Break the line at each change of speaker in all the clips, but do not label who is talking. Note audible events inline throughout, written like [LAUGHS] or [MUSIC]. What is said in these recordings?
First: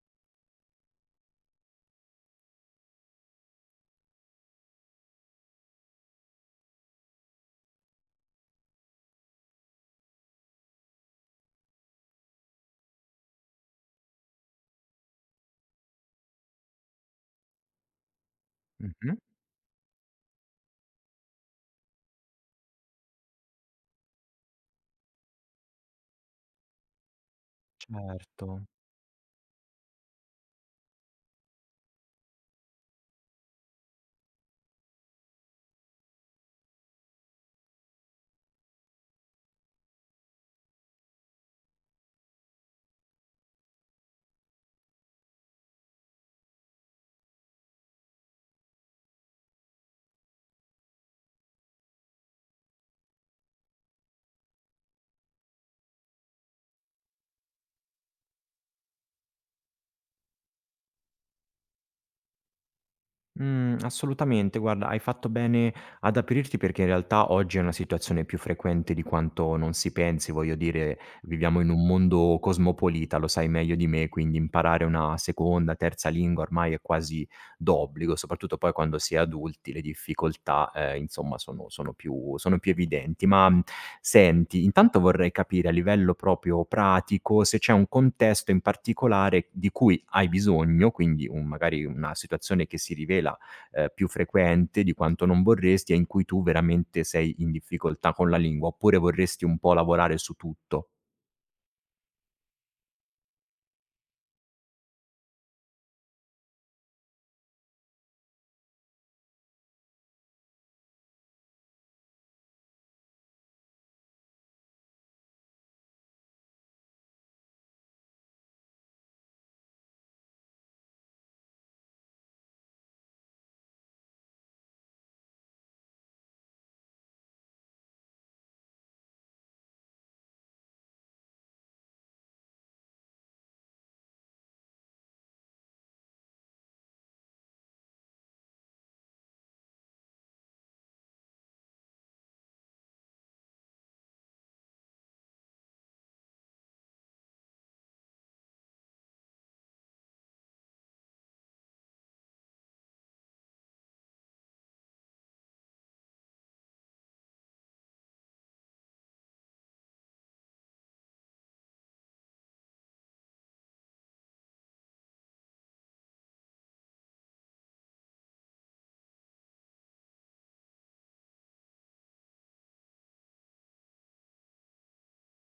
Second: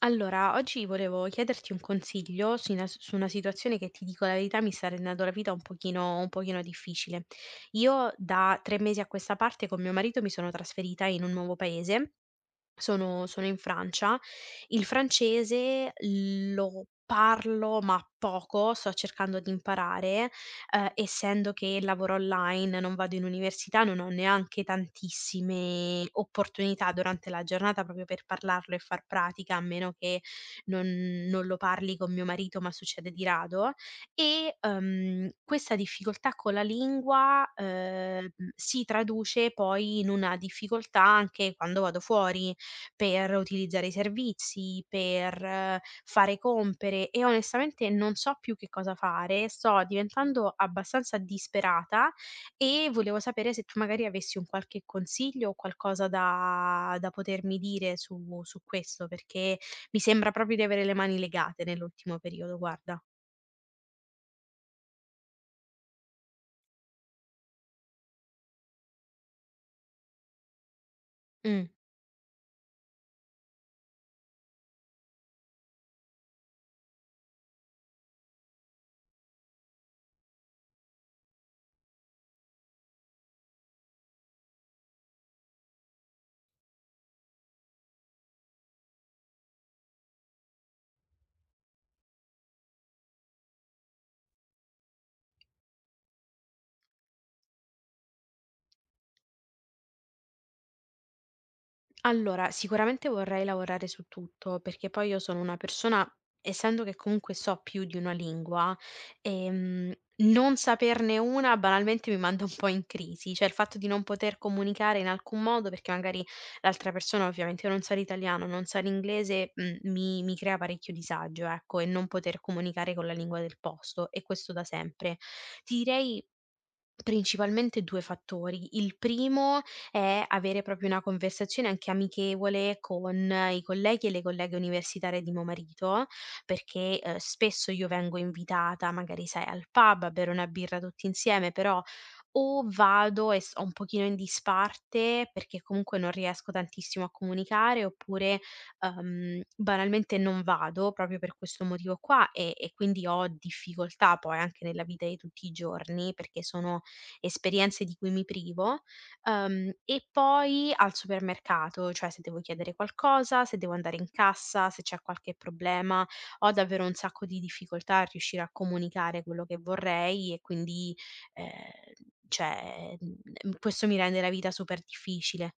Allora, oggi volevo chiederti un consiglio su una situazione che, ti dico la verità, mi sta rendendo la vita un pochino difficile. Io da tre mesi a questa parte con mio marito mi sono trasferita in un nuovo paese, sono in Francia. Il francese lo parlo, ma poco, sto
Mh-mh.
cercando di imparare, essendo che lavoro online, non vado in università, non ho neanche tantissime opportunità durante la giornata proprio per
Certo.
parlarlo e far pratica, a meno che non non lo parli con mio marito, ma succede di rado. Questa difficoltà con la lingua, si traduce poi in una difficoltà anche quando vado fuori per utilizzare i servizi, per fare compere, e onestamente non so più che cosa fare, sto diventando abbastanza disperata e volevo sapere se tu magari avessi un qualche consiglio o qualcosa da potermi dire su questo, perché mi sembra proprio di avere le mani legate nell'ultimo periodo, guarda.
Assolutamente. Guarda, hai fatto bene ad aprirti perché in realtà oggi è una situazione più frequente di quanto non si pensi. Voglio dire, viviamo
Mm.
in un mondo cosmopolita, lo sai meglio di me, quindi imparare una seconda, terza lingua ormai è quasi d'obbligo, soprattutto poi quando si è adulti le difficoltà, insomma sono più evidenti. Ma, senti, intanto vorrei capire a livello proprio pratico se c'è un contesto in particolare di cui hai bisogno, quindi un magari una situazione che si rivela, più frequente di quanto non vorresti e in cui tu veramente sei in difficoltà con la lingua, oppure vorresti un po' lavorare su tutto?
Allora, sicuramente vorrei lavorare su tutto, perché poi io sono una persona, essendo che comunque so più di una lingua, ehm, non saperne una banalmente mi manda un po' in crisi, cioè il fatto di non poter comunicare in alcun modo, perché magari l'altra persona ovviamente non sa l'italiano, non sa l'inglese, mi crea parecchio disagio, ecco, e non poter comunicare con la lingua del posto, e questo da sempre. Ti direi principalmente 2 fattori. Il primo è avere proprio una conversazione anche amichevole con i colleghi e le colleghe universitarie di mio marito, perché, spesso io vengo invitata, magari sai, al pub a bere una birra tutti insieme, però o vado e sto un pochino in disparte perché comunque non riesco tantissimo a comunicare, oppure, banalmente non vado proprio per questo motivo qua, e quindi ho difficoltà poi anche nella vita di tutti i giorni, perché sono esperienze di cui mi privo, e poi al supermercato, cioè se devo chiedere qualcosa, se devo andare in cassa, se c'è qualche problema, ho davvero un sacco di difficoltà a riuscire a comunicare quello che vorrei, e quindi, ehm, questo mi rende la vita super difficile.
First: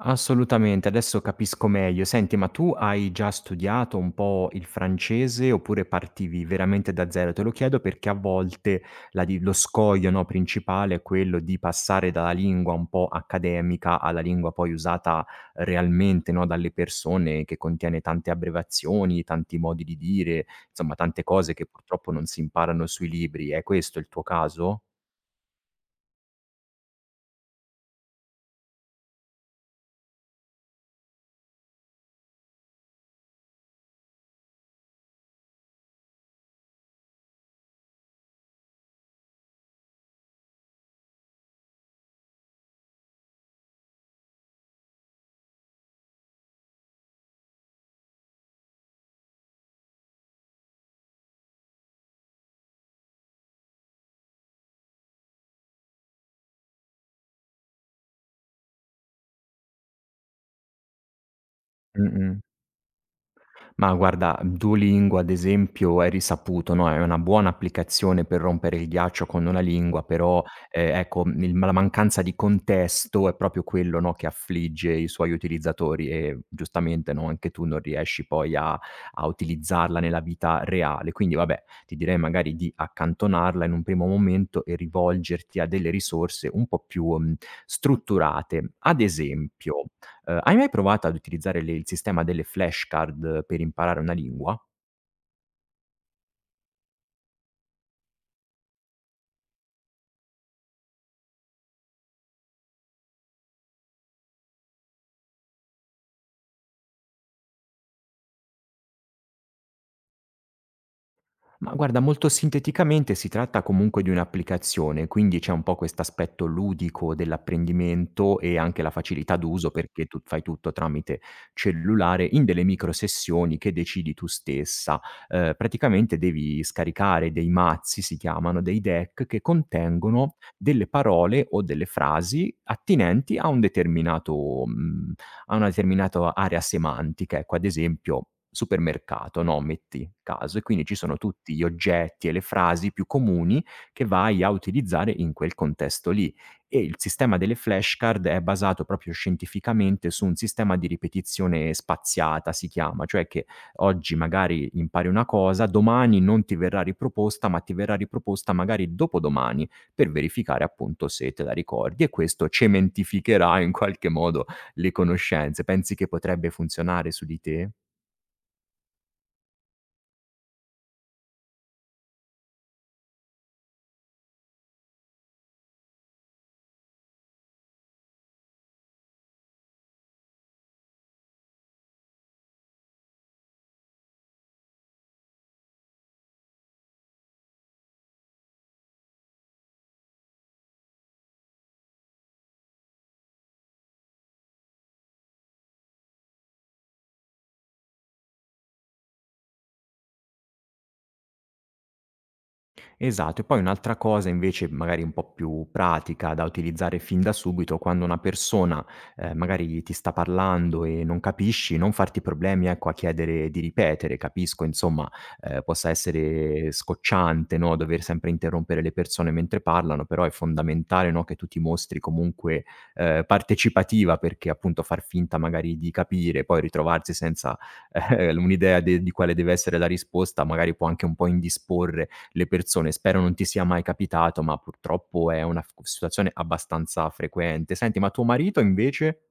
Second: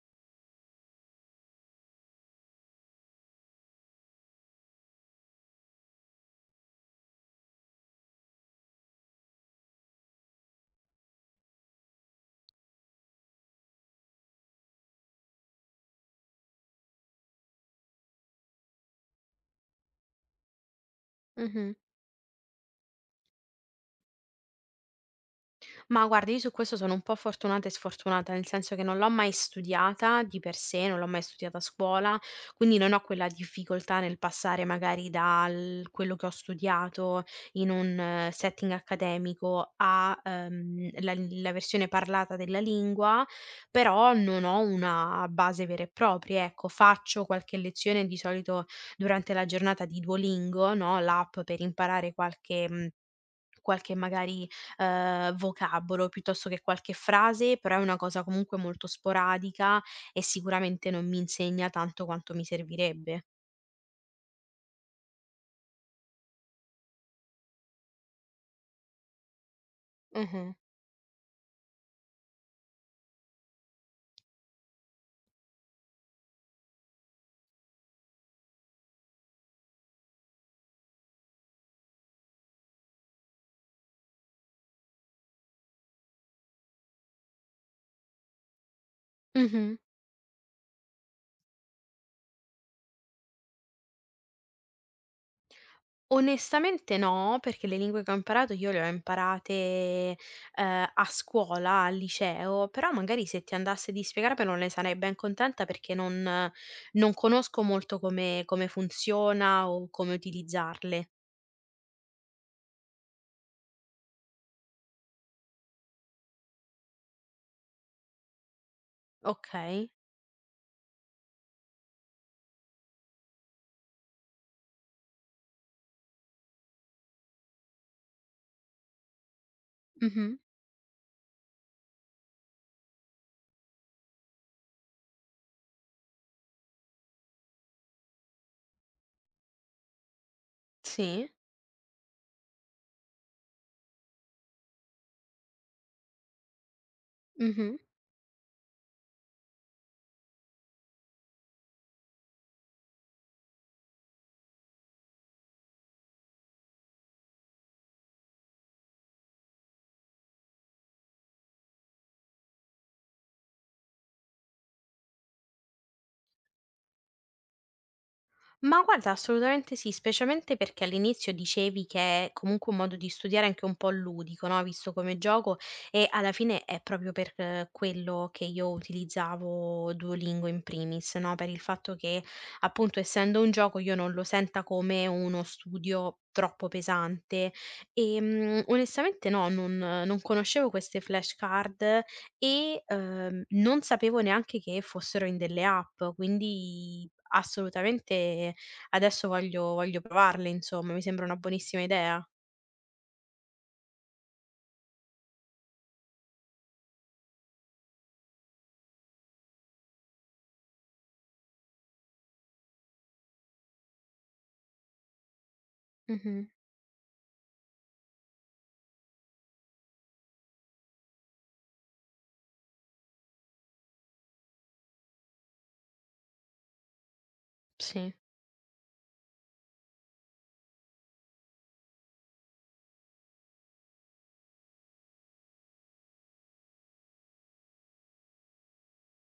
Assolutamente, adesso capisco meglio. Senti, ma tu hai già studiato un po' il francese oppure partivi veramente da zero? Te lo chiedo perché a volte la di lo scoglio, no, principale è quello di passare dalla lingua un po' accademica alla lingua poi usata realmente, no, dalle persone, che contiene tante abbreviazioni, tanti modi di dire, insomma tante cose che
Mh-mh.
purtroppo non si imparano sui libri. È questo il tuo caso?
Ma guarda, io su questo sono un po' fortunata e sfortunata, nel senso che non l'ho mai studiata di per sé, non l'ho mai studiata a scuola, quindi non ho quella difficoltà nel passare magari dal quello che ho studiato in un setting accademico a la versione parlata della lingua, però non ho una base vera e propria. Ecco, faccio qualche lezione di solito durante la giornata di Duolingo, no? L'app per imparare qualche magari, vocabolo piuttosto che qualche frase, però è una cosa comunque molto sporadica e sicuramente non mi insegna tanto quanto
Mh-mh.
mi servirebbe.
Ma guarda, Duolingo ad esempio è risaputo, no, è una buona applicazione per rompere il ghiaccio con una lingua, però,
Mh-mh.
ecco, il la mancanza di contesto è proprio quello, no, che affligge i suoi utilizzatori e giustamente, no, anche tu non riesci poi a utilizzarla nella vita reale. Quindi vabbè, ti direi magari di accantonarla in un primo momento e rivolgerti a delle risorse un po' più, strutturate. Ad
Mh-mh.
esempio hai mai provato ad utilizzare le il sistema delle flashcard per imparare una lingua?
Onestamente no, perché le lingue che ho imparato io le ho imparate, a scuola, al liceo, però magari se ti andasse di spiegarmelo non ne sarei ben contenta, perché non conosco molto come funziona o come utilizzarle.
Ma guarda, molto sinteticamente si tratta comunque di un'applicazione, quindi c'è un po' quest'aspetto ludico dell'apprendimento e anche la facilità d'uso
Okay.
perché tu fai tutto tramite cellulare in delle micro sessioni che decidi tu stessa. Praticamente devi scaricare dei mazzi, si chiamano, dei deck che
Mh-mh.
contengono delle parole o delle frasi attinenti a un determinato, mhmm a una determinata area semantica, ecco, ad esempio supermercato, no, metti caso, e quindi ci sono
Sì.
tutti gli oggetti e le frasi più comuni che vai a utilizzare in quel contesto lì. E il sistema delle
Mh-mh.
flashcard è basato proprio scientificamente su un sistema di ripetizione spaziata, si chiama, cioè che oggi magari impari una cosa, domani non ti verrà riproposta, ma ti verrà riproposta magari dopodomani per verificare appunto se te la ricordi e questo cementificherà in qualche modo le conoscenze. Pensi che potrebbe funzionare su di te?
Ma guarda, assolutamente sì, specialmente perché all'inizio dicevi che è comunque un modo di studiare anche un po' ludico, no, visto come gioco, e alla fine è proprio per, quello che io utilizzavo Duolingo in primis, no, per il fatto che, appunto, essendo un gioco io non lo senta come uno studio troppo pesante. Onestamente no, non conoscevo queste flashcard e, non sapevo neanche che fossero in delle app, quindi assolutamente. Adesso voglio provarle, insomma, mi sembra una buonissima idea.
Esatto, e poi un'altra cosa invece magari un po' più pratica da utilizzare fin da subito, quando una persona, magari ti sta parlando e non capisci, non farti problemi, ecco, a chiedere di ripetere. Capisco insomma, possa
Mh-mh,
essere scocciante, no, dover sempre interrompere le persone mentre parlano, però è fondamentale, no, che tu ti mostri comunque, partecipativa perché appunto far finta magari di capire, poi ritrovarsi senza,
sì.
ehm, [LAUGHS] un'idea de di quale deve essere la risposta, magari può anche un po' indisporre le persone. Spero non ti sia mai capitato, ma purtroppo è una f situazione abbastanza frequente. Senti, ma tuo marito invece?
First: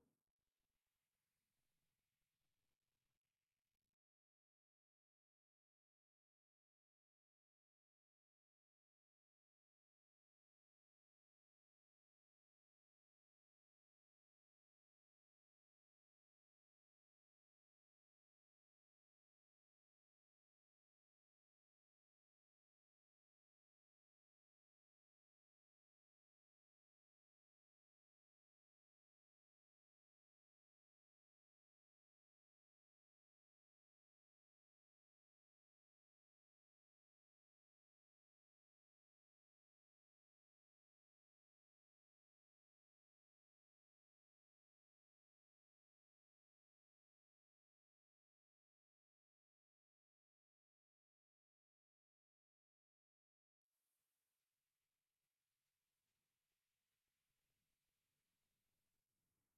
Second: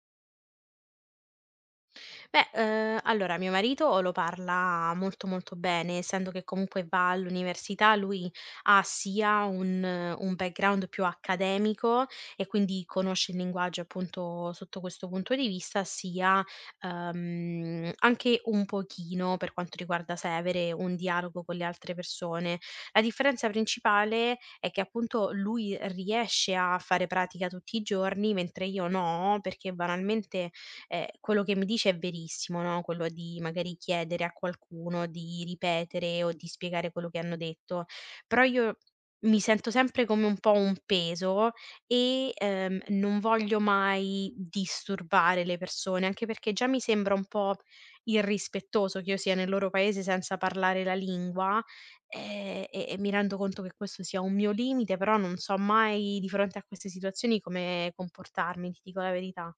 Beh, allora mio marito lo parla molto, molto bene, essendo che comunque va all'università, lui ha sia un background più accademico, e quindi conosce il linguaggio appunto sotto questo punto di vista, sia, anche un pochino, per quanto riguarda sai, avere un dialogo con le altre persone. La differenza principale è che appunto lui riesce a fare pratica tutti i giorni, mentre io no, perché banalmente, quello che mi dice è verissimo, no, quello di magari chiedere a qualcuno di ripetere o di spiegare quello che hanno detto, però io mi sento sempre come un po' un peso e, non voglio mai disturbare le persone, anche perché già mi sembra un po' irrispettoso che io sia nel loro paese senza parlare la lingua, e mi rendo conto che questo sia un mio limite, però non so mai di fronte a queste situazioni come comportarmi, ti dico la verità.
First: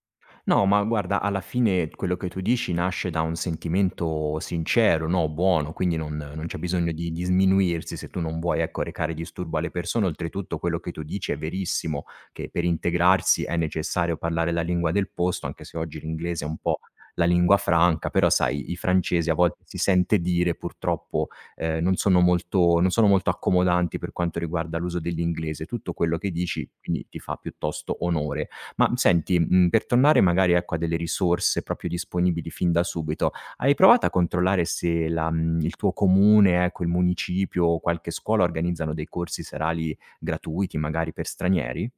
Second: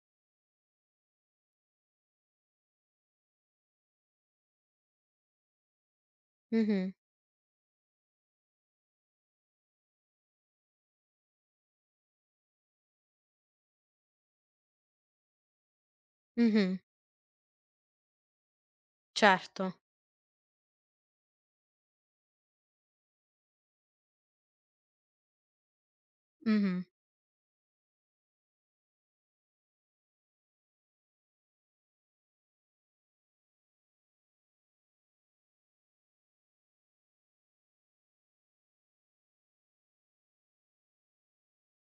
No, ma guarda, alla fine quello che tu dici nasce da un sentimento sincero, no, buono, quindi non c'è
Mh-mh.
bisogno di sminuirsi se tu non vuoi, ecco, recare disturbo alle persone. Oltretutto quello che tu dici è verissimo, che per integrarsi è necessario parlare la lingua del posto, anche se oggi l'inglese è un
Mh-mh.
po' la lingua franca, però sai, i francesi a
Certo.
volte si sente dire purtroppo, non sono molto accomodanti per quanto riguarda l'uso dell'inglese. Tutto quello che dici,
Mh-mh.
quindi, ti fa piuttosto onore. Ma senti, per tornare magari ecco a delle risorse proprio disponibili fin da subito, hai provato a controllare se il tuo comune, ecco, il municipio o qualche scuola organizzano dei corsi serali gratuiti magari per stranieri?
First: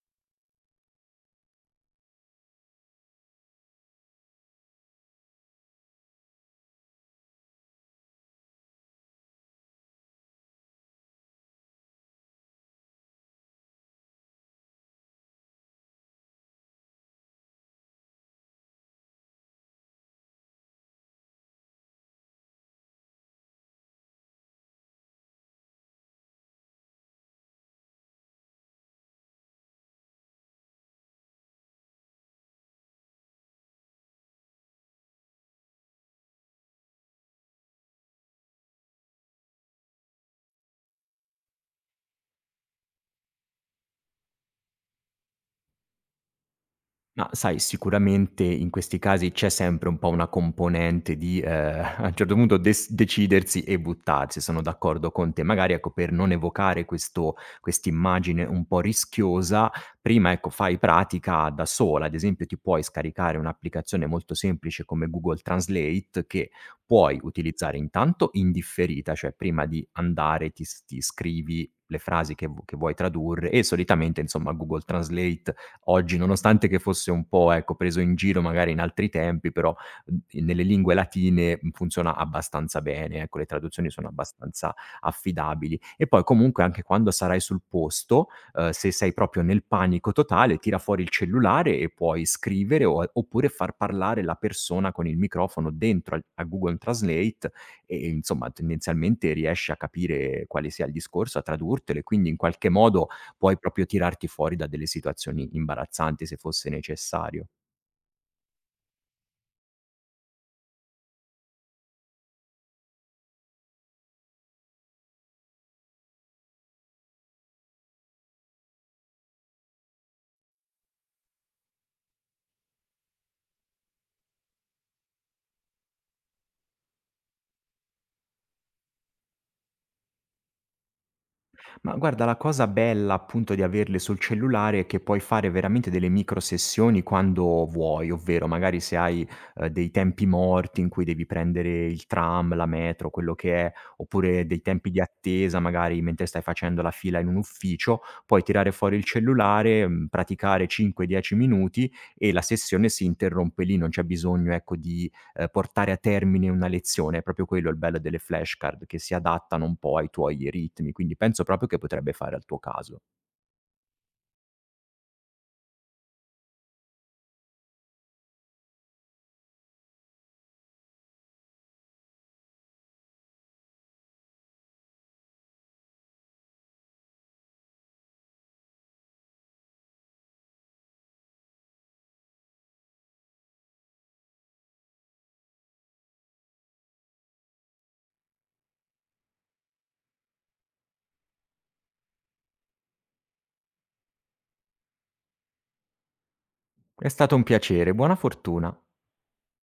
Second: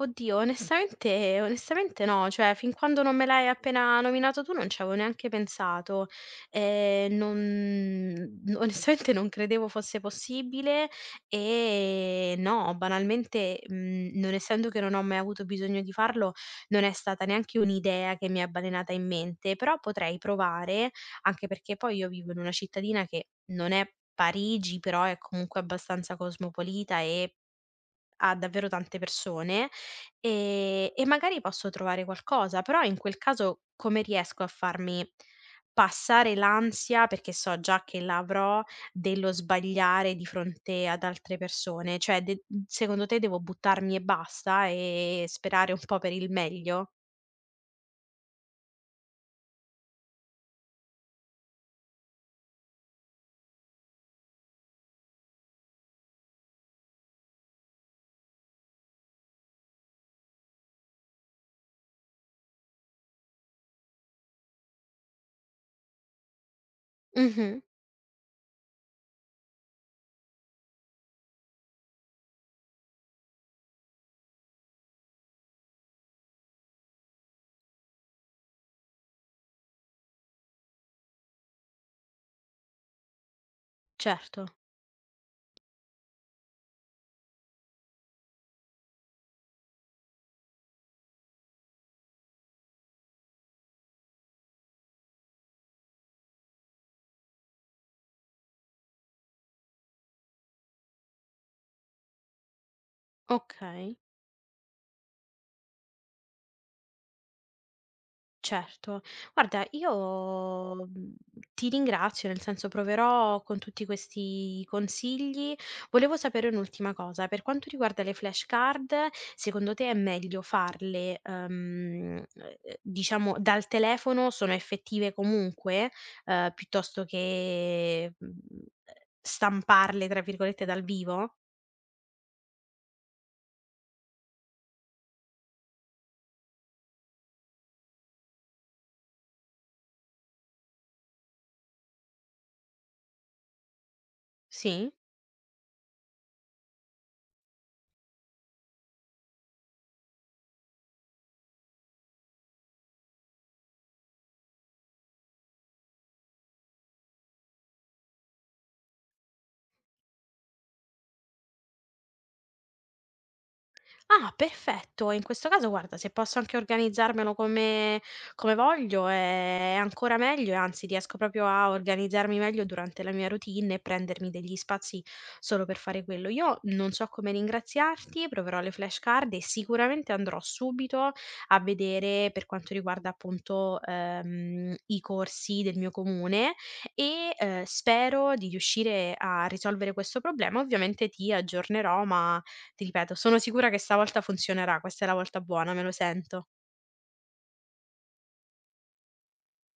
Oddio, onestamente no, cioè fin quando non me l'hai appena nominato tu non ci avevo neanche pensato. Non No, onestamente non credevo fosse possibile e no, banalmente, non essendo che non ho mai avuto bisogno di farlo, non è stata neanche un'idea che mi è balenata in mente, però potrei provare, anche perché poi io vivo in una cittadina che non è Parigi, però è comunque abbastanza cosmopolita e a davvero tante persone, e magari posso trovare qualcosa, però in quel caso come riesco a farmi passare l'ansia, perché so già che l'avrò, dello sbagliare di fronte ad altre persone? Cioè de secondo te devo buttarmi e basta e sperare un po' per il meglio?
Ma sai, sicuramente in questi casi c'è sempre un po' una componente di, [LAUGHS] a un certo punto des decidersi e buttarsi, sono d'accordo con te. Magari, ecco, per non evocare questo quest'immagine un po' rischiosa, prima, ecco, fai pratica da sola. Ad esempio, ti puoi scaricare un'applicazione molto semplice come Google Translate, che puoi
Mh-mh.
utilizzare intanto in differita, cioè prima di andare ti scrivi le frasi che vuoi tradurre e solitamente, insomma, Google Translate oggi, nonostante che fosse un po', ecco, preso in giro magari in altri tempi, però, nelle lingue latine, funziona abbastanza bene, ecco, le traduzioni sono
Certo,
abbastanza affidabili. E poi comunque anche quando sarai sul posto, se sei proprio nel panico totale, tira fuori il cellulare e puoi scrivere o a oppure far parlare la persona con il microfono dentro al a Google Translate e, insomma, tendenzialmente riesci a capire quale sia il discorso, a tradurtelo e quindi in qualche modo puoi proprio
okay.
tirarti fuori da delle situazioni imbarazzanti se fosse necessario.
Certo. Guarda, io, ti ringrazio, nel senso proverò con tutti questi consigli. Volevo sapere un'ultima cosa: per quanto riguarda le flashcard, secondo te è meglio farle, diciamo dal telefono, sono effettive comunque, piuttosto che, ehm, "stamparle" tra virgolette dal vivo?
Ma guarda, la cosa bella appunto di averle sul cellulare è che puoi fare veramente delle micro sessioni quando vuoi, ovvero magari se hai, dei tempi morti in cui devi prendere il tram, la metro, quello che è, oppure dei tempi
Sì?
di attesa magari mentre stai facendo la fila in un ufficio, puoi tirare fuori il cellulare, praticare 5, 10 minuti e la sessione si interrompe lì, non c'è bisogno ecco di portare a termine una lezione. È proprio quello il bello delle flashcard, che si adattano un po' ai tuoi ritmi, quindi penso proprio che potrebbe fare al tuo caso.
Ah, perfetto. E in questo caso guarda, se posso anche organizzarmelo come voglio è ancora meglio, e anzi riesco proprio a organizzarmi meglio durante la mia routine e prendermi degli spazi solo per fare quello. Io non so come ringraziarti, proverò le flashcard e sicuramente andrò subito a vedere per quanto riguarda appunto, i corsi del mio comune e, spero di riuscire a risolvere questo problema. Ovviamente ti aggiornerò, ma ti ripeto, sono sicura che stavolta funzionerà, questa è la volta buona, me lo sento.
È stato un piacere, buona fortuna.